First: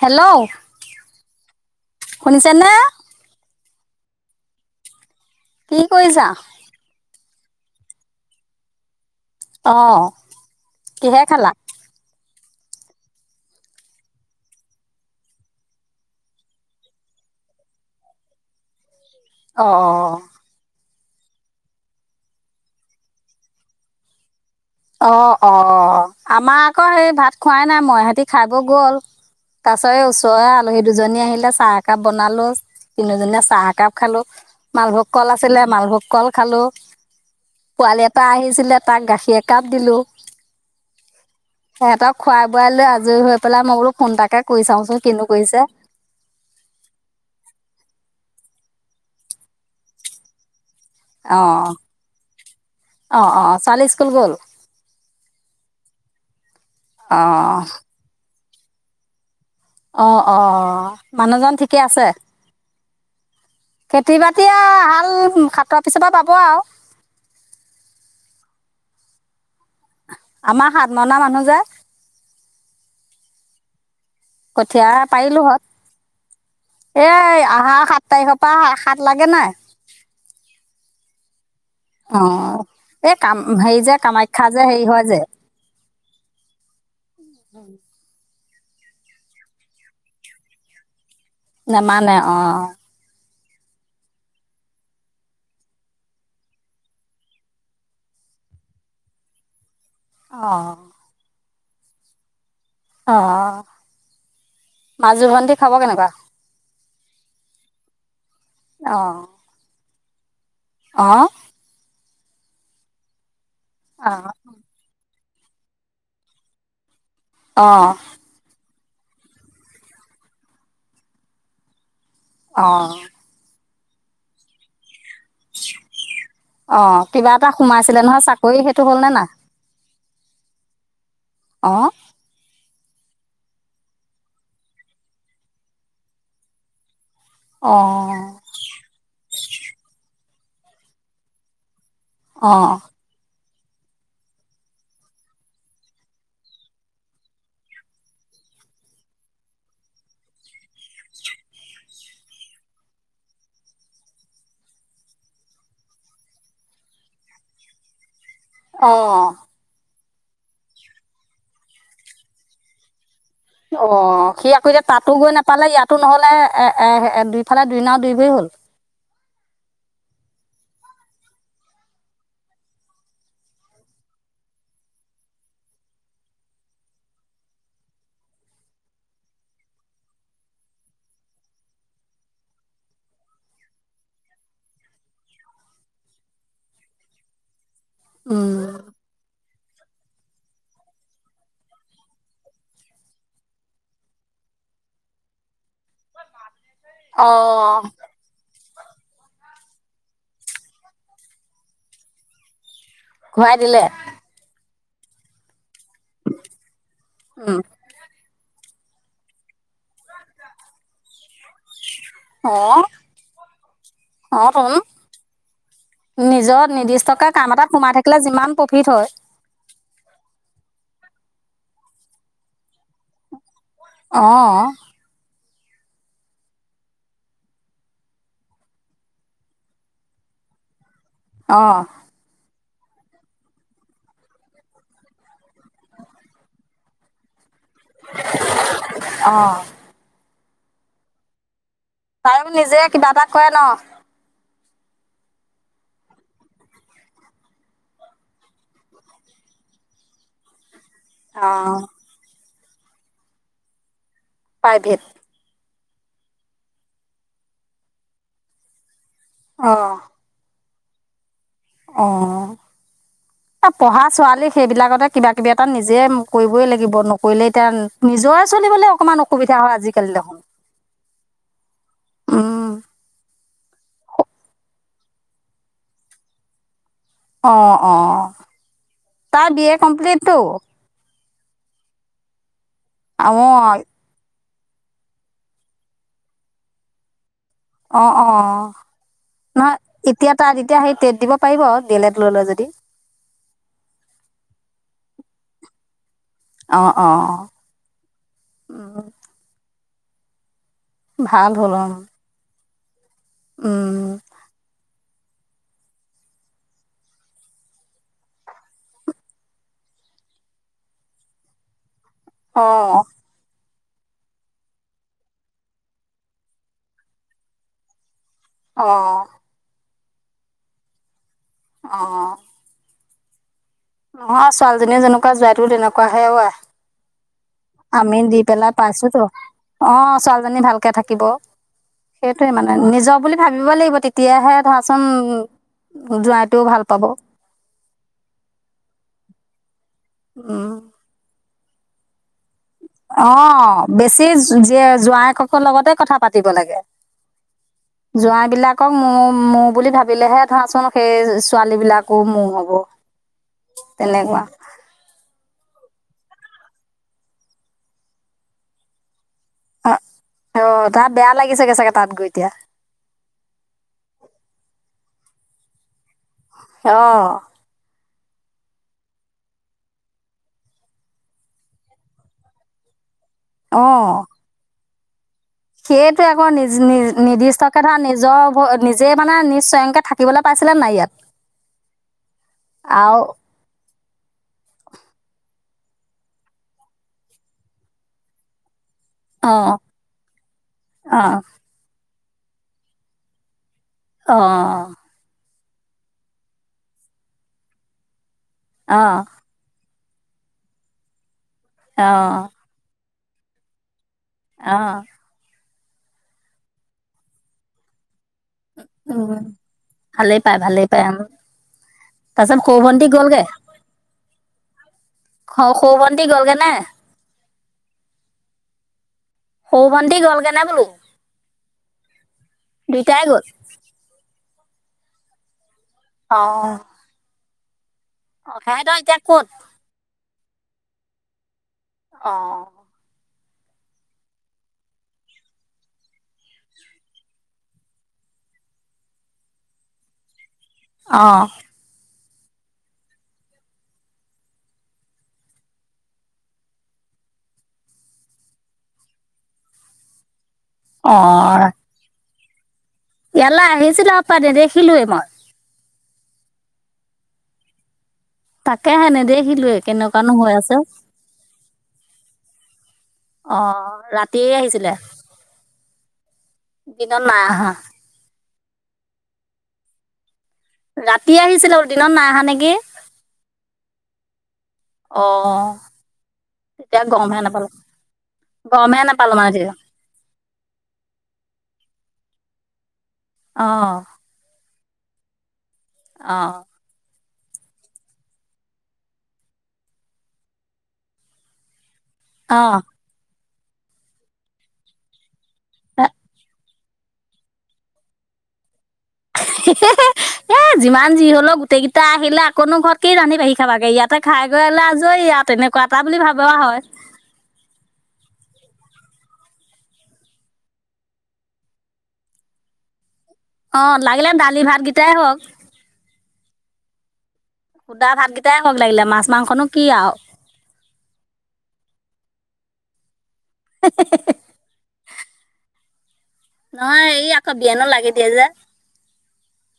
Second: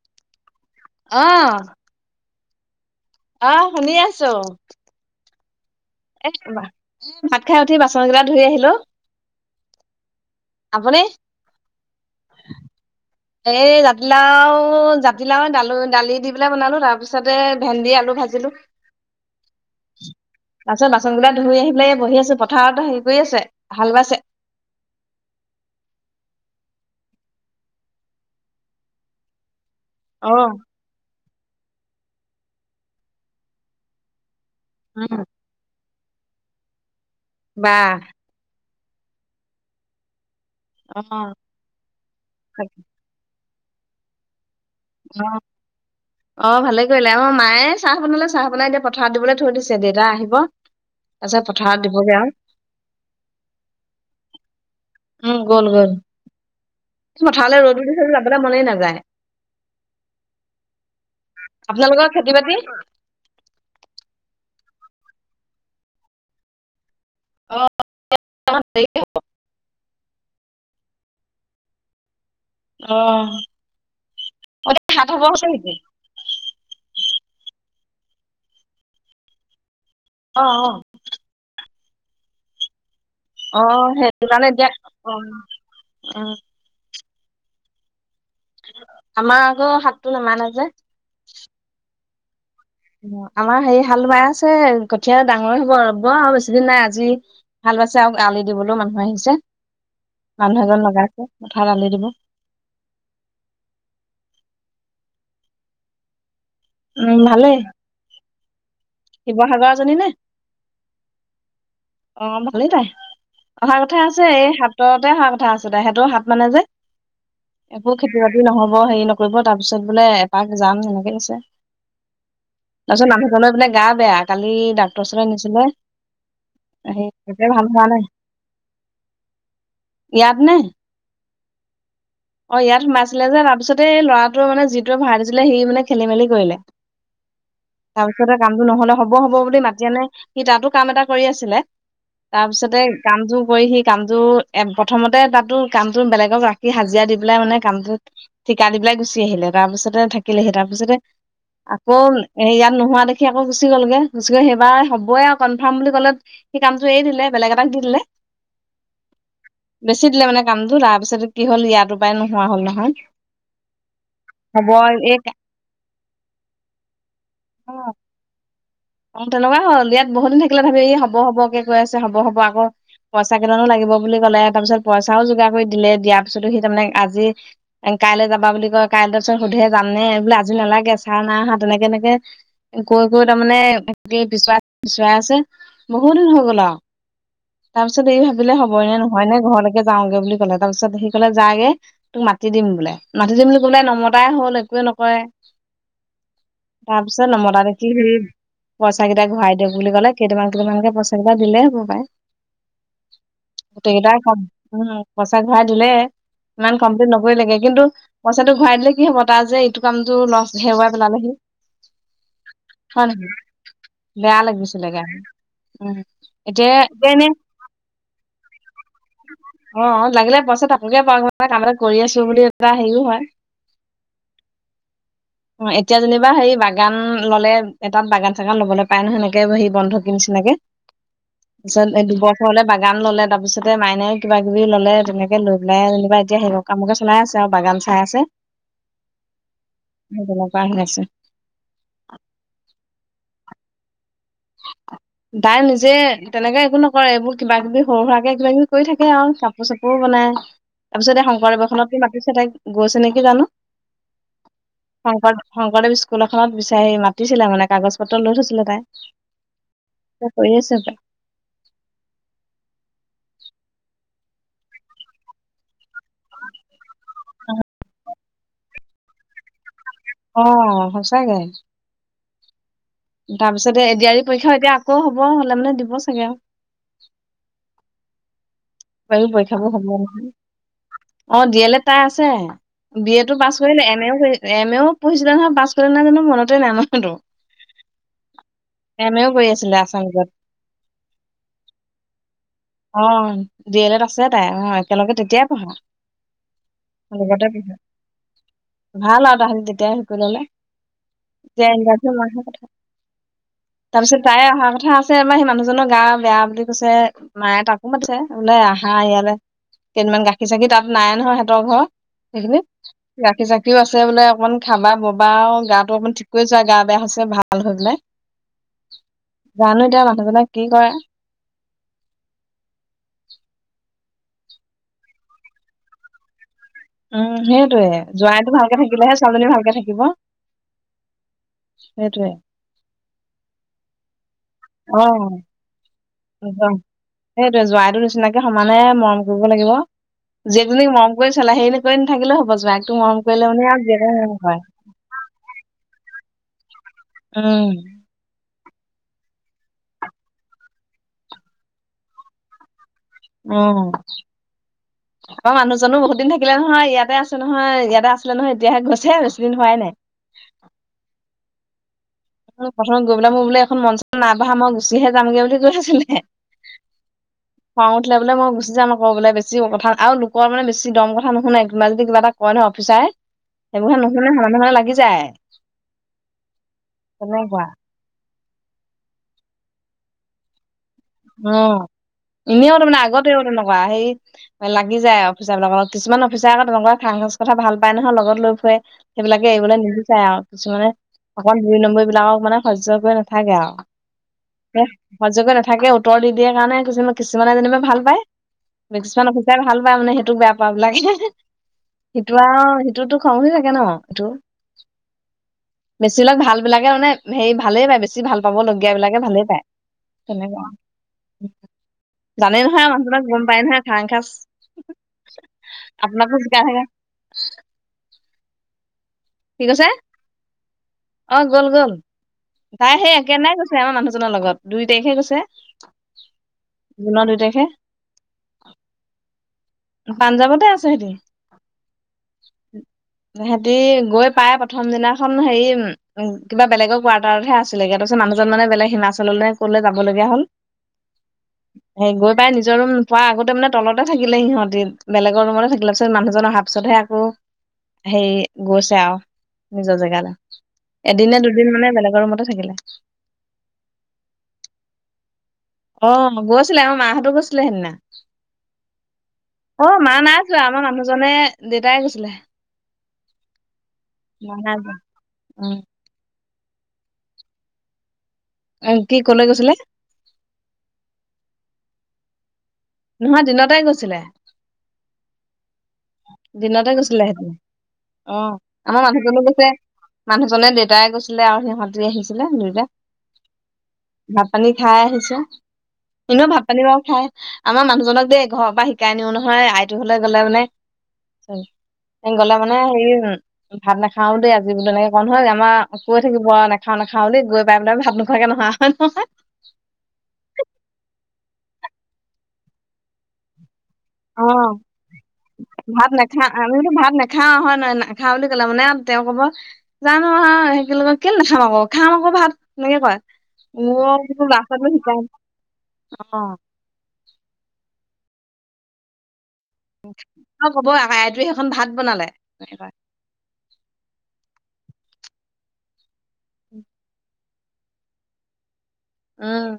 Hello আহ শুনিছে নে আহ শুনি আছো। কি কৰিছা? এ ভাত খাই উঠি বাচন কেইটা ধুই আহিলো। অ কিহে খালা? উ এই জাতিলাও জাতিলাওাল দালি দি পেলাই বনালো তাৰপিছতে ভেন্দি আলু ভাজিলোঁ। অ অ তাৰিছত বাচন বিলাক ধুই আহি পেলাই বহি আছো পথাৰতো হেৰি কৰি আছে হাল বাইছে। অ অ আমাৰ আকৌ সেই ভাত খোৱাই নাই মই সতি খাই ব গ'ল তাৰ পছ এই অ ওচৰৰে আলহী দুজনী আহিলে। চাহ একাপ বনালো তিনিজনীয়ে চাহ একাপ খালো। মালভোগ উম কল আছিলে মালভোগ কল খালোঁ। বা পোৱালি এ পৰা আহিছিলে। তাক গাখীৰ কাপ দিলোঁ। অ সিহঁতক খুৱাই বোৱাই তাকে। লৈ আজৰি হৈ পেলাই মো ফোন এটাকে। কৰি চাওঁচোন কিনো অ কৰিছে অ ভালে কৰিলে আমাৰ মায়ে চাহ বনালে চাহ- মাই দিয়া পথাৰত দিবলৈ থৈ দিছে দেউতা আহিব। পিছত আহ পথাৰত দিবগে আৰু আহ আহ ছোৱালি স্কুল গ'ল। অঁ মাথাৰ' ৰ'দদিছে জানো আ মনেই নাযায় অ অ মানুহজন ঠিকে আছে আপোনালোকৰ খেতি বাতি কেতিয়াবা- এতিয়া হাল খাতৰ পিছৰ পৰা পাব আৰু অঁহ [unintelligible] আমাৰ সাত মনা মানুহ যে। আহ কঠীয়া পাৰিলো হত এ আহাৰ সাত তাৰিখৰ পৰা সাত লাগে নাই? অ অ অ এই কাম অ হেৰি যে কামাখ্যা যে হেৰি হয় যে আহ উম আমাৰ আকৌ শাতটো নামানে যে নেমানে অঁ আমাৰ হেৰি হাল বাই আছে কঠীয়া ডাঙৰে হ'ব ৰব আৰু বেছি দিন নাই আজি হাল বাইছেক আলি দিবলৈও মানুহে আহিছে। মানুহ অঁ এজন লগাইছে। পথাৰত আলি দিব অ মাজো ভন্টিৰ খাব কেনেকুৱা? উম ভালে। শিৱসাগৰ এজনী নে? আহ অ ভালেই তাই। অহা কথা আছে অঁ এই হাততে অহা কথা কথা আছে দে সেত হাত মানে যে অঁ একো খেতি বাতি নহ'ব হ হেৰি নকৰিব তাৰ পিছত বোলে এপাক যাম এনেকে কৈছে। অঁ তাৰপিছত মানুহজনে বোলে। গা বেয়া কালি ডা অ সেই কিবা তাকে এটা ভাল হোৱা নাই। সোমাইছিলে নহয় চাকৰি সেইটো হ'লনে না? ইয়াত নে আহ অ ইয়াত সোমাইছিলে যে তাৰ পিছতে ল'ৰাটোৱে মানে যিটোৱে ভড়া দিছিলে সি মানে খেলি মেলি কৰিলে। অঁ তাৰপিছতে কামটো নহলে হ'ব হ'ব বুলি মাতি আনে সি তাতো কাম এটা কৰি আছিলে অঁ তাৰপিছতে কামযু কৰি সি কামটো এ প্ৰথমতে তাতো কামটো বেলেগক ৰাখি হাজিৰা দি পেলাই মানে কামটোত ঠিকা দি পেলাই গুচি আহিলে তাৰপিছতে থাকিলেহি তাৰপিছতে আকৌ ইয়াত নোহোৱা দেখি আকৌ গুচি গ'লগে গুচি গৈ সেইবাৰ হবই আৰু কনফাৰ্ম বুলি কলে সেই কামটো এৰি দিলে বেলেগ এটাক দি দিলে। অ বেছি দিলে মানে কামটো তাৰপিছত কি হ'ল ইয়াতো পাই‌ নোহোৱা হ'ল নহয় অ সি আকৌ হ'ব এতিয়া তাতো এই গৈ নাপালে ইয়াত টো নহ'লে এ এ দুইফালে অ দুই না দুই ভৰি হ'ল। অ তেনেকুৱা হ'ল ইয়াত বহুত দিন থাকিলে, ভাবি ই হব হবকে কৈ আছে, হব-হব আকৌ পইচা কেইজনানো লাগিব বুলি কলে তাৰ পিছত পইচাও যোগাৰ কৰি দিলে দিয়াৰ পিছতো সি তাৰমানে আজি কাইলৈ যাবা বুলি কয়, কাইলৈ তাৰ পিছত সোধে যামনে বোলে আজি নালাগে চা না হা তেনেকে এনেকে কৈ-কৈ তাৰমানে, তাকে বিচাৰত-বিছৰাই আছে বহুত দিন হৈ গ'ল আৰু। তাৰ পিছত এই ভাবিলে হব উম, নহয় নে ঘৰলৈ যাওঁগে বুলি কলে তাৰ পিছত সি কলে যাগে তোক মাতি দিম বোলে মাতি দিম বুলি, কলে নমতাই হল একোৱে নকৰে। তাৰপিছ নমতা অ' দেখি। পইচা কেইটা ঘূৰাই দিয়ক বুলি কলে কেইটামান-কেইটামানকে পইচা কেইটা দিলেই ভগাই। ঘূৰাই দিলে গোটেই কেইটাৰ খাম। উম' পইচা ঘূৰাই দিলে ইমান কম্লিট লবই উম, লাগে কিন্তু পইচাটো ঘূৰাই দিলে কি হব তাৰ যে এইটো কামটো লছ হেৰুৱাই পেলালেহি। হা, হয় [inaudible] বেয়া লাগিছিলে গে। নিজৰ নিৰ্দিষ্টকে কাম এটাত সোমাই থাকিলে যিমান প্ৰফিট হয়। ত আপোকে প কাম এটা কৰি আছো বুলি এটা হেৰিও হয়। অহ অ', এতিয়া যেনিবা হেৰি বাগান ললে এটাত বাগান-চাগান লবলৈ পায় ন সেনেকে হে বন্ধ ক নিচিনাকে। অ' তাৰছত এই দুবছৰলে বাগ গান ললে তাৰপিছতে মাইনাইও কিবা-কিবি ললে তেনেকে। লৈ পেলাই যেনা এতিয়া আহিল। কামকে চলাই আছে আৰু। বাগান চাই আছে। অ' কেনেকোৱা শুনিছে। তাই নিজে কিবা এটা কৰে ন। তাই নিজে তেনেকে একো নকৰে, এইবোৰ কিবা-কিবি সৰু সুৰাকে কিবা-কিবি কৰি থাকে আৰু কাপোৰ চাপোৰো বনায়। তাৰিপিছত অ' শংকৰদৱখনত মাতিছে তাইক। গৈছে নেকি জানো। প্ৰাইভেট সংকৰ স লগতে স্কুল এখনত বিচাৰি মাতিছিলে মানে কাগজ পত্ৰ লৈ থৈছিলে তাই। অ' ত কৰিছে তাই। অ' পঢ়া ছোৱালী সেইবিলাকতে কিবা-কিবি এটা নিজে কৰিবই লাগিব নকৰিলে এতিয়া নিজৰে চলিবলে অকমান অসুবিধা হয় আজি। অ' সঁচাকে। উম', তাৰপিছতে এডিয়ী পৰীক্ষাও এতিয়া আকৌ হ'ব হলে মানে দিব চাগে আৰু। অ', অ। বায়ু তাৰ বি পৰীক্ষাবোৰ এ হ'ব কমপ্লিটটো। অ', দিয়েলেট তাৰ আছে। বি এ অ তটো পাছ কৰিলে, এম এ য়ো কৰি এম এ য়ো পঢ়িছিলে নহয়, পাছ কৰিলে নাই জানো মনতে নাই [unintelligible] অ', অ', এম এও কৰি আছিলে নহয় আছামিজত এতিয়া তাত এতিয়া সেই টেট দিব পাৰিব আউ ডিএ লেট ল'লে যদি অ ডি এল এত আছে তাই অ', একেলগে তেতিয়াই পঢ়া। অ অ লগতে উম ভাল আৰু তাহাত তেতিয়াই ভাল হ'ল অ [unintelligible] [unintelligible] উম তাৰপিছত তাই অহা কথা আমাৰ সেই মানুহজনৰ গা বেয়া বুলি কৈছে মায়ে তাকো মাতিছে। বোলে আহা ইয়ালে কেইদিনমান গাখীৰ চাখি তাত নাই নহয়, সিহঁতৰ ঘৰ। সেইখিনিত অ গাখীৰ চাখী সিয়ো আছে বোলে অকণমান খাবা ববা আৰু গাটো অকণমান ঠিক কৰি যোৱা গা বেয়া হৈছে ভাল হৈ পেলাই। অ। [unintelligible] কি কৰে অহ। নহয়, ছোৱালীজনী যেনেকুৱা জোঁৱাইটো তেনেকুৱাহে অ', আই। উম সেইটোয়ে আমি দি জোৱাইটো পেলাই ভালকে থাকিলেহে পাইছোতো ছোৱালীজনী ভালকে থাকিব অ', ছোৱালীজনী ভালকে থাকিব সেইটোয়ে মানে নিজৰ বুলি ভাবিবই লাগিব তেতিয়াহে [unintelligible] জোৱাইটোও ভাল পাব সেইটোৱে জোঁৱাইটো নিচিনাকে সমানে মৰম কৰিব লাগিব। উম জীয়েকজনীক মৰম কৰি [unintelligible] কৰি নাথাকিলেও জোৱাইকটো মৰম কৰিলে মানে আৰু অ', জীয়েকে বেছি মৰম কৰে জী-জোঁৱাইকক লগতে কথা পাত দিব লাগে। উম জোৱাই বিলাক কক মো- মোৰ বুলি ভাবিলেহে ধৰাচোন সেই ছোৱালী বিলাকো মোৰ হ'ব। উম। তেনেকুৱা অ', মানুহজনো বহুত দিন থাকিলে নহয়, ইয়াতে আছে নহয়, ইয়াতে আছিলে নহয় এতিয়া হে গৈছে। দিন হোৱাই নাই অ', অ', তাৰ বেয়া লাগি [unintelligible] প্ৰথম গৈ পেলাই মই বোলে এখন মন চন নাই বহা মই গুচিহে যামগে বুলি কৈ থৈছিলে। অঁ উঠিলে বোলে মই গুচি যাম আকৌ বোলে বেছি কথা আৰু লোকৰ মানে বেছি দম কথা নুশুনে কোনোৱাই যদি কিবা এটা কয় নয়হ অফিচাৰে। সেইবোৰ হে নুশুনে সমানে সমানে লাগি যায় সেইয়েটো আকৌ নিজ নিজ তেনেকুৱা নিৰ্দিষ্টকে ধৰা নিজৰ নিজে মানে নিজ স্বয়ংকে থাকিবলৈ পাইছিলে নাই ইয়াত উম এনেও তাৰ মানে আৰু আগতেওঁ তেনেকুৱা সেই লাগি যায়। কিছুমান অফিচাৰে আকৌ তেনেকোৱা খাৰাঙখাচ কথা ভাল পায় নহয় লগত লৈ ফুৰে। সেইবিলাকে অঁ এৰিবলৈ নিবিচাৰে আৰু কিছুমানে অঁ অকল দুই নম্বৰী বিলাকৰ মানে সহ্য কৰি নাথাকে আৰু অঁ সহ্য কৰি নাথাকে থাকে উত্তৰ দি দিয়াৰ কাৰণে কিমান কিছুমানে যেনিবা ভাল পায় অঁ মেক্সিমাম অফিচাৰে ভাল পায় মানে বেয়া পাওক লাগে সেইটো অঁ আৰু তোতো খঙ উঠি থাকে ন অঁ বেছি বিলাক ভাল বিলাকে মানে হেৰি ভালেই পায় বেছি বেছি ভাল পাব লগগীয়া বিলাকে ভালে পায় ভালেই পায় তেনেকুৱা ভালেই পায় তাৰপিছত জানেই সৰু নহয় ভণ্টি মানুহজনক গম গ'লগৈ পায় নহয় খাৰং খাচ সৰু ভণ্টি আপোনাকো গ'লগৈ জোকাই নে থাকে কি সৰু কৈছে ভণ্টি গ'লগৈ নে বোলো অঁ গ'ল গ'ল তাই সেই দুইটাই গ'ল একেদিনাই গৈছে আমাৰ মানুহজনৰ লগত দুই তাৰিখে গৈছে জুনৰ দুই তাৰখে অঁ সেহেঁতৰ এতিয়া ক'ত পাঞ্জাৱতে আছো সেহতি অঁ সিহঁতি গৈ পাই প্ৰথম দিনাখন হেৰি কিবা বেলেগৰ কোৱাৰ্টাৰতহে আছিলে তাৰপিছত মানুহজন মানে বেলেগ হিমাচললৈ ক'লে যাব লগীয়া হ'ল অঁ সেই গৈ পাই নিজৰ নোপোৱাৰ আগতে মানে তলতে থাকিলে সিহঁত বেলেগৰ ৰুমতে থাকিলে পিছত মানুহজন অহাৰ পিছতহে আকৌ হেৰি গৈছে আৰু নিজৰ জেগাত এদিনে দুদিন মানে বেলেগৰ মতে। থাকিলা। ইয়ালা আহিছিলা প দেখিলো মই। অহ ', গৈছিলে আমাৰ মাহঁতো গৈছিলে সেইদিনা। তাকে হে নেদেখিলো অ মা কেনেকুৱানো নাই হৈ যোৱা আছে আমাৰ মানুহজনে দেউতাই গৈছিলে অহ ', ৰাতিয়ে মা নাই আহিছিলে। যোৱা উম দিনত নাই অহা। অহ ', কি কলে গৈছিলে। ৰাতি আহিছিলে আৰু দিনত নাই অহা নেকি? নহয় দিনতে গৈছিলে। অ দিনতে তেতিয়া গৈছিলে গমহে সিতে নাপালো অহ ', আমাৰ গমহে নাপালো মানুহজনো মানে গৈছে তেতিয়া মানুহজনে দেউতাই গৈছিলে আৰু সিহঁতে আহিছিলে। ছিলা নৰা [unintelligible] অহ ', খাই আহিছো। এনেও ভাত পানী বাৰ খাই। আমাৰ মানুহজনক দেই ঘৰৰ পৰা শিকাই নিও নহয় আইটো হলে গ'লে মানে। চল গলে অ মানে সেই ভাত নাখাও দে আজি তেনেকে ক নহয় জান। আম কৈ থাকিব। খা না বুলি গৈ পাই বোলে ভাত নোখোৱাকৈ নোহোৱা। হে - হে - হে এহ ', যিমান যি হলও। গোটেইকেইটা আহিলে আকনো ঘৰতকেই ৰাধিবাঢ়ি খাবা। ইয়াতে খাই অ কৰিলে আজৰি ই তেনেকুৱা এটা ভাত বুলি নাখা ভাবে আমি হয়। বোলো ভাত নাখাও হয় নহয় [unintelligible] মানে আৰু তেওঁ কব জানো সেইয় কেল নাখাম আকৌ খাম আকৌ ভাত এনেকে কয়। অ', অহ ', লাগিলে দালি ভাতকেইটাই হওক। অহ ', তাত ভাতকেইটাই হও লাগিলে মাছ মাংসনো। কি আৰু কব আকইটোৱে সেইখন ভাত বনালে। তেনেুৱা হে - হে - হে - হে - হে নহয় এই আকৌ বিয়নো লাগে দিয় যে। উম',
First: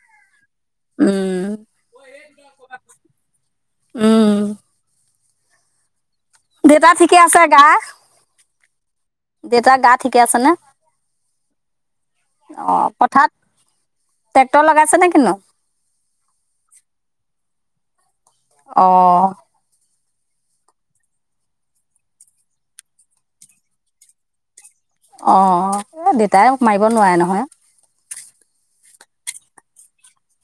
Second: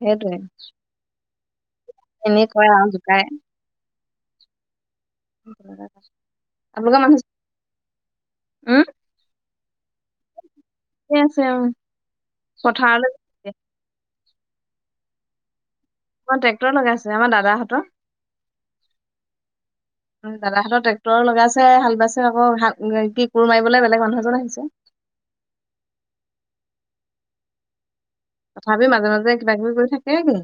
সেইটোৱে। উম', এনেই কয় আৰু জোকাই। উম', উ [unintelligible] দেউতা ঠিকে আছে গা। উম, দেউতা গা ঠিকে আছে নে? ঠিকে আছে অঁ, অ পথাৰলৈ পথাৰত য ট্ৰেক্টৰ লগাইছে নে কিনো। অঁ, ট্ৰেক্টৰ লগাইছিলে, আমাৰ দাদাহঁতৰ। অঁ দাদাহঁতৰ ট্ৰেক্টৰ লগাইছে, হাল বাইছে আকৌ কি কোৰ মাৰিবলৈ বেলেগ মানুহ এজন আহিছে। অঁ, দেউতাই মাৰিব নোৱাৰে নহয়। তথাপি মাজে মাজে কিব কিবি কৰি থাকে গে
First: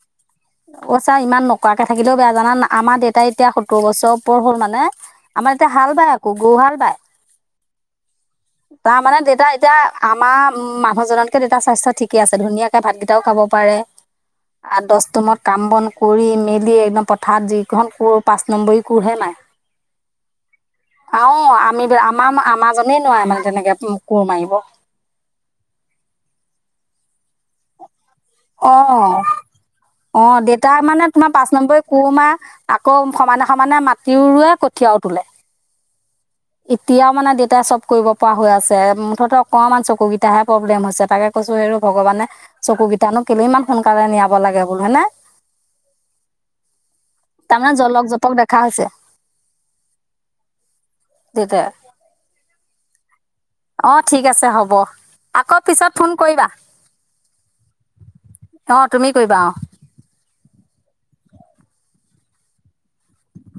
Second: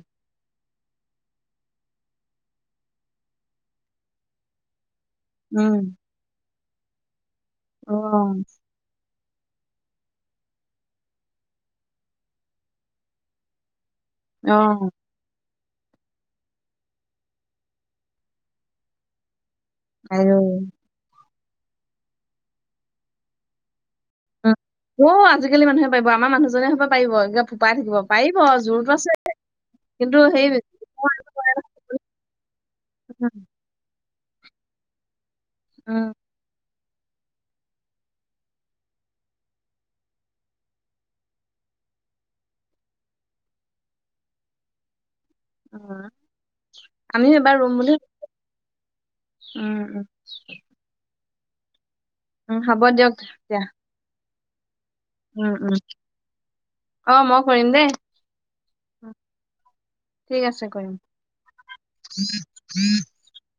অঁ, চা ইমান নকৰাকে থাকিলেও বেয়া জানা নাই, আমাৰ দেউতাই এতিয়া সত্তৰ বছৰ ওপৰ হ'ল মানে। আমাৰ এতিয়া হাল বাই আকৌ, গৰুহাল বাই। অঁ তাৰ মানে দেতা এতিয়া আমাৰ উম মানুহজনতকে দেতাৰ স্বাস্থ্য ঠিকে আছেজ ধুনীয়াকে ভাতকেইটাও খাব পাৰে। অ', আৰু দস্তুৰমত কাম বন কৰি মেলি একদম পথাৰত যিখন কোৰ পাঁচ নম্বৰী কোৰহে মাৰে। আইঔ। অঁ, আমি আমাৰ আমাৰাজনে নোৱাৰে মানে। যেনেকে ক'ৰ আজিকালি মানুহে পাৰিব, আমাৰ মানুহজনে হ'ব পাৰিব, এতিয়া ফোপাই থাকিব। পাৰিব জোৰতো আছে। অঁ কিন্তু অ সেই দেউতা মানে তোমাৰ পাঁচ নম্বৰ কোৰ মাৰে, আকৌ সমানে- সমানে মা তিউ ৰুৱে, কঠীয়াও তোলে। উম্ এতিয়াও মানে দেউতাই চব কৰিব পৰা হৈ আছে, মুঠতে অকণমান চকুকেইটাহে প্ৰব্লেম হৈছে, তাকে কৈছো হেৰ ভগৱানে চকু গী জানো কেলে ইমান সোনকালে নিয়াব লাগে বোলো হয় নে। উম, আমিও এবাৰ তাৰমানে ৰুম বুলি, জলক জপক দেখা হৈছে উম। [unintelligible] উম হ'ব দিয়ক। অ ঠিক ঠিক আছে হ'ব। উম, আকৌ উম, পিছত ফোন কৰিবা অ', মই কৰিম দেই, অঁ তুমি কৰিবা অঁ ঠিক আছে কৰিম। [inaudible]